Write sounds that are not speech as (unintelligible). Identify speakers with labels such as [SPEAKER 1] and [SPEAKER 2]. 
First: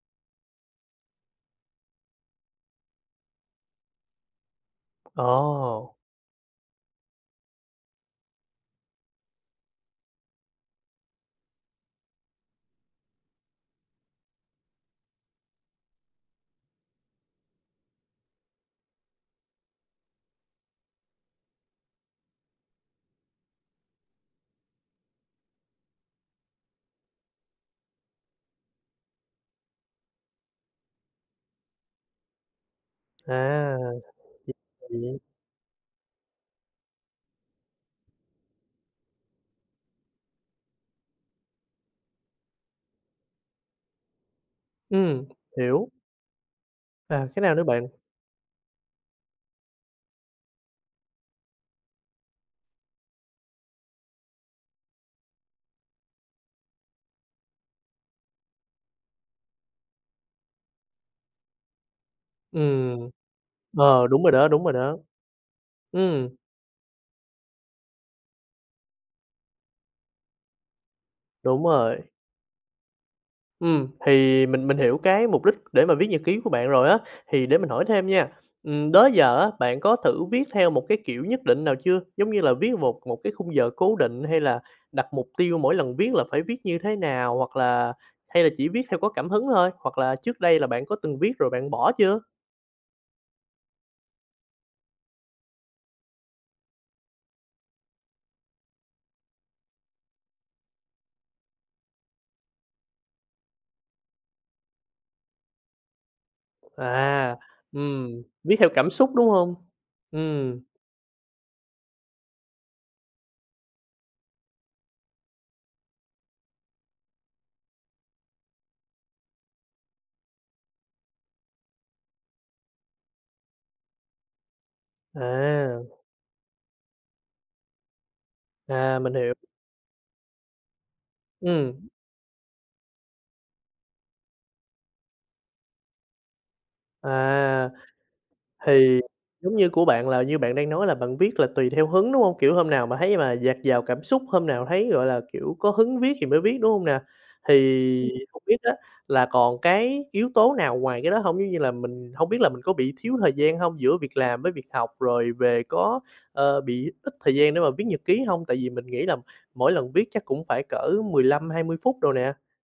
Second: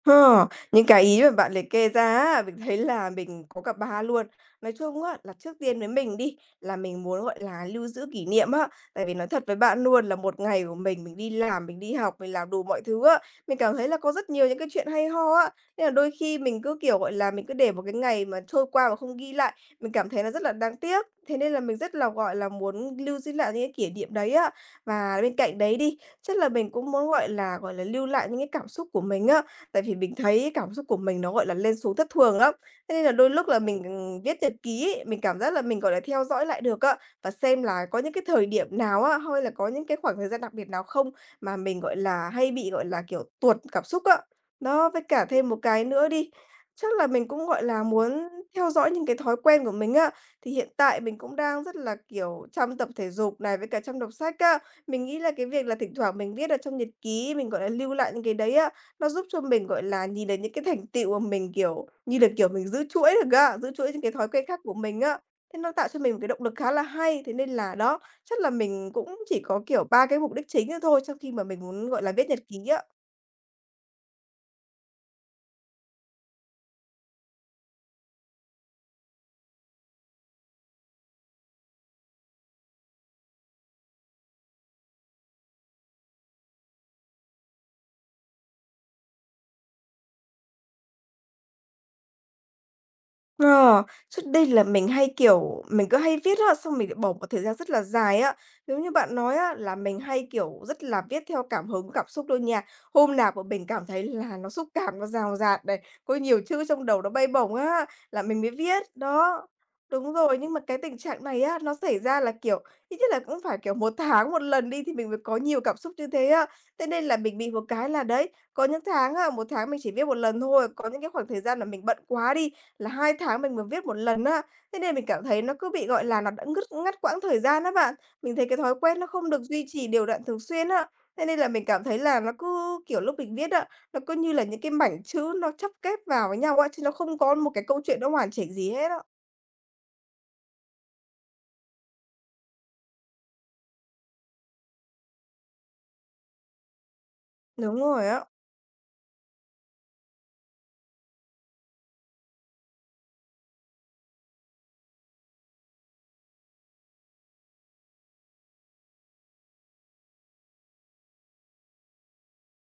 [SPEAKER 1] Ha, những cái ý mà bạn liệt kê ra á, mình thấy là mình có cả 3 luôn. Nói chung á, là trước tiên với
[SPEAKER 2] Ồ!
[SPEAKER 1] mình đi, là mình muốn, gọi là, lưu giữ kỷ niệm á. Tại vì nói thật với bạn luôn là một ngày của mình, mình đi làm, mình đi học, mình làm đủ mọi thứ á. Mình cảm thấy là có rất nhiều những cái chuyện hay ho á. Nên là đôi khi mình cứ, kiểu, gọi là, mình cứ để một cái ngày mà trôi qua mà không ghi lại, mình cảm thấy nó rất là đáng tiếc. Thế nên là mình rất là, gọi là, muốn lưu giữ lại những cái kỷ niệm đấy á. Và bên cạnh đấy đi, chắc là mình cũng muốn, gọi là, gọi là, lưu lại những cái cảm xúc của mình á. Tại vì mình thấy cảm xúc của mình nó, gọi là, lên xuống thất thường lắm. Thế nên là đôi lúc là
[SPEAKER 2] À!
[SPEAKER 1] mình viết nhật ký ấy, mình
[SPEAKER 2] (unintelligible)
[SPEAKER 1] cảm giác là mình, gọi là, theo dõi lại được á, và xem là có những cái thời điểm nào á, hay là có những cái khoảng thời gian đặc biệt nào không, mà mình, gọi là, hay bị, gọi là, kiểu, tuột cảm xúc á. Đó, với cả
[SPEAKER 2] Ừm,
[SPEAKER 1] thêm 1 cái
[SPEAKER 2] hiểu.
[SPEAKER 1] nữa đi, chắc là mình
[SPEAKER 2] À, cái
[SPEAKER 1] cũng,
[SPEAKER 2] nào
[SPEAKER 1] gọi
[SPEAKER 2] nữa
[SPEAKER 1] là,
[SPEAKER 2] bạn?
[SPEAKER 1] muốn theo dõi những cái thói quen của mình á. Thì hiện tại mình cũng đang rất là, kiểu, chăm tập thể dục này, với cả chăm đọc sách á. Mình nghĩ là cái việc là thỉnh thoảng mình viết ở trong nhật ký, mình, gọi là, lưu lại những cái đấy á, nó giúp cho mình, gọi là, nhìn được những cái thành tựu mà mình, kiểu như là, kiểu, mình giữ
[SPEAKER 2] Ừm.
[SPEAKER 1] chuỗi được á, giữ chuỗi những
[SPEAKER 2] Ờ,
[SPEAKER 1] cái
[SPEAKER 2] đúng
[SPEAKER 1] thói
[SPEAKER 2] rồi
[SPEAKER 1] quen
[SPEAKER 2] đó,
[SPEAKER 1] khác
[SPEAKER 2] đúng rồi
[SPEAKER 1] của
[SPEAKER 2] đó.
[SPEAKER 1] mình á. Thế nó tạo cho mình một cái
[SPEAKER 2] Ừm.
[SPEAKER 1] động lực khá là hay. Thế nên là, đó, chắc là mình cũng chỉ có, kiểu, 3 cái mục đích chính đó thôi trong khi mà mình
[SPEAKER 2] Đúng
[SPEAKER 1] muốn,
[SPEAKER 2] rồi.
[SPEAKER 1] gọi là, viết nhật ký á.
[SPEAKER 2] Ừm, thì mình mình hiểu cái mục đích để mà viết nhật ký của bạn rồi á, thì để mình hỏi thêm nha, ừm, đó giờ á, bạn có thử viết theo một cái kiểu nhất định nào chưa? Giống như là viết một một cái khung giờ cố định, hay là đặt mục tiêu mỗi lần viết là phải viết như thế nào, hoặc là hay là chỉ viết theo có cảm hứng thôi, hoặc là trước đây là bạn có từng viết rồi bạn bỏ chưa?
[SPEAKER 1] À, trước đây là mình hay, kiểu, mình cứ hay viết á xong mình lại bỏ một thời gian rất là dài á. Giống như bạn nói á, là mình hay, kiểu, rất là viết theo cảm hứng, cảm xúc luôn nha. Hôm nào mà mình cảm thấy là nó xúc cảm, nó dào dạt này, có nhiều chữ trong đầu, nó bay
[SPEAKER 2] À!
[SPEAKER 1] bổng á, là
[SPEAKER 2] Ừm,
[SPEAKER 1] mình mới
[SPEAKER 2] viết theo
[SPEAKER 1] viết.
[SPEAKER 2] cảm xúc, đúng
[SPEAKER 1] Đó.
[SPEAKER 2] hông?
[SPEAKER 1] Đúng rồi, nhưng mà
[SPEAKER 2] Ừm.
[SPEAKER 1] cái tình trạng này á, nó xảy ra là, kiểu, ít nhất là cũng phải, kiểu, 1 tháng 1 lần đi thì mình mới có nhiều cảm xúc như thế á. Thế nên là mình bị một cái là, đấy, có những tháng á, 1 tháng mình chỉ viết 1 lần thôi, có những cái khoảng thời gian mà mình bận quá đi, là 2 tháng mình mới viết 1 lần á. Thế nên mình cảm thấy nó cứ
[SPEAKER 2] À!
[SPEAKER 1] bị, gọi là, nó đã ngứt ngắt quãng thời gian đó bạn, mình thấy cái thói
[SPEAKER 2] À,
[SPEAKER 1] quen nó
[SPEAKER 2] mình
[SPEAKER 1] không
[SPEAKER 2] hiểu.
[SPEAKER 1] được duy trì đều đặn thường xuyên á. Thế nên là mình
[SPEAKER 2] Ừm.
[SPEAKER 1] cảm thấy là nó cứ, kiểu, lúc mình viết á, nó cứ như là những cái mảnh chữ nó chắp ghép vào với nhau á, chứ nó không có một cái
[SPEAKER 2] À!
[SPEAKER 1] câu chuyện nó hoàn chỉnh gì hết
[SPEAKER 2] Thì
[SPEAKER 1] á.
[SPEAKER 2] giống như của bạn là như bạn đang nói là bạn viết là tùy theo hứng, đúng hông? Kiểu, hôm nào mà thấy mà dạt dào cảm xúc, hôm nào thấy, gọi là, kiểu, có hứng viết thì mới viết, đúng hông nè?
[SPEAKER 1] Đúng rồi á.
[SPEAKER 2] Thì hông biết á là còn cái yếu tố nào ngoài cái đó hông? Giống như là mình hông biết là mình có bị thiếu thời gian hông giữa việc làm với việc học, rồi về có, ờ, bị ít thời gian để mà viết nhật ký hông? Tại vì mình nghĩ là mỗi lần viết chắc cũng phải cỡ 15-20 phút đồ nè.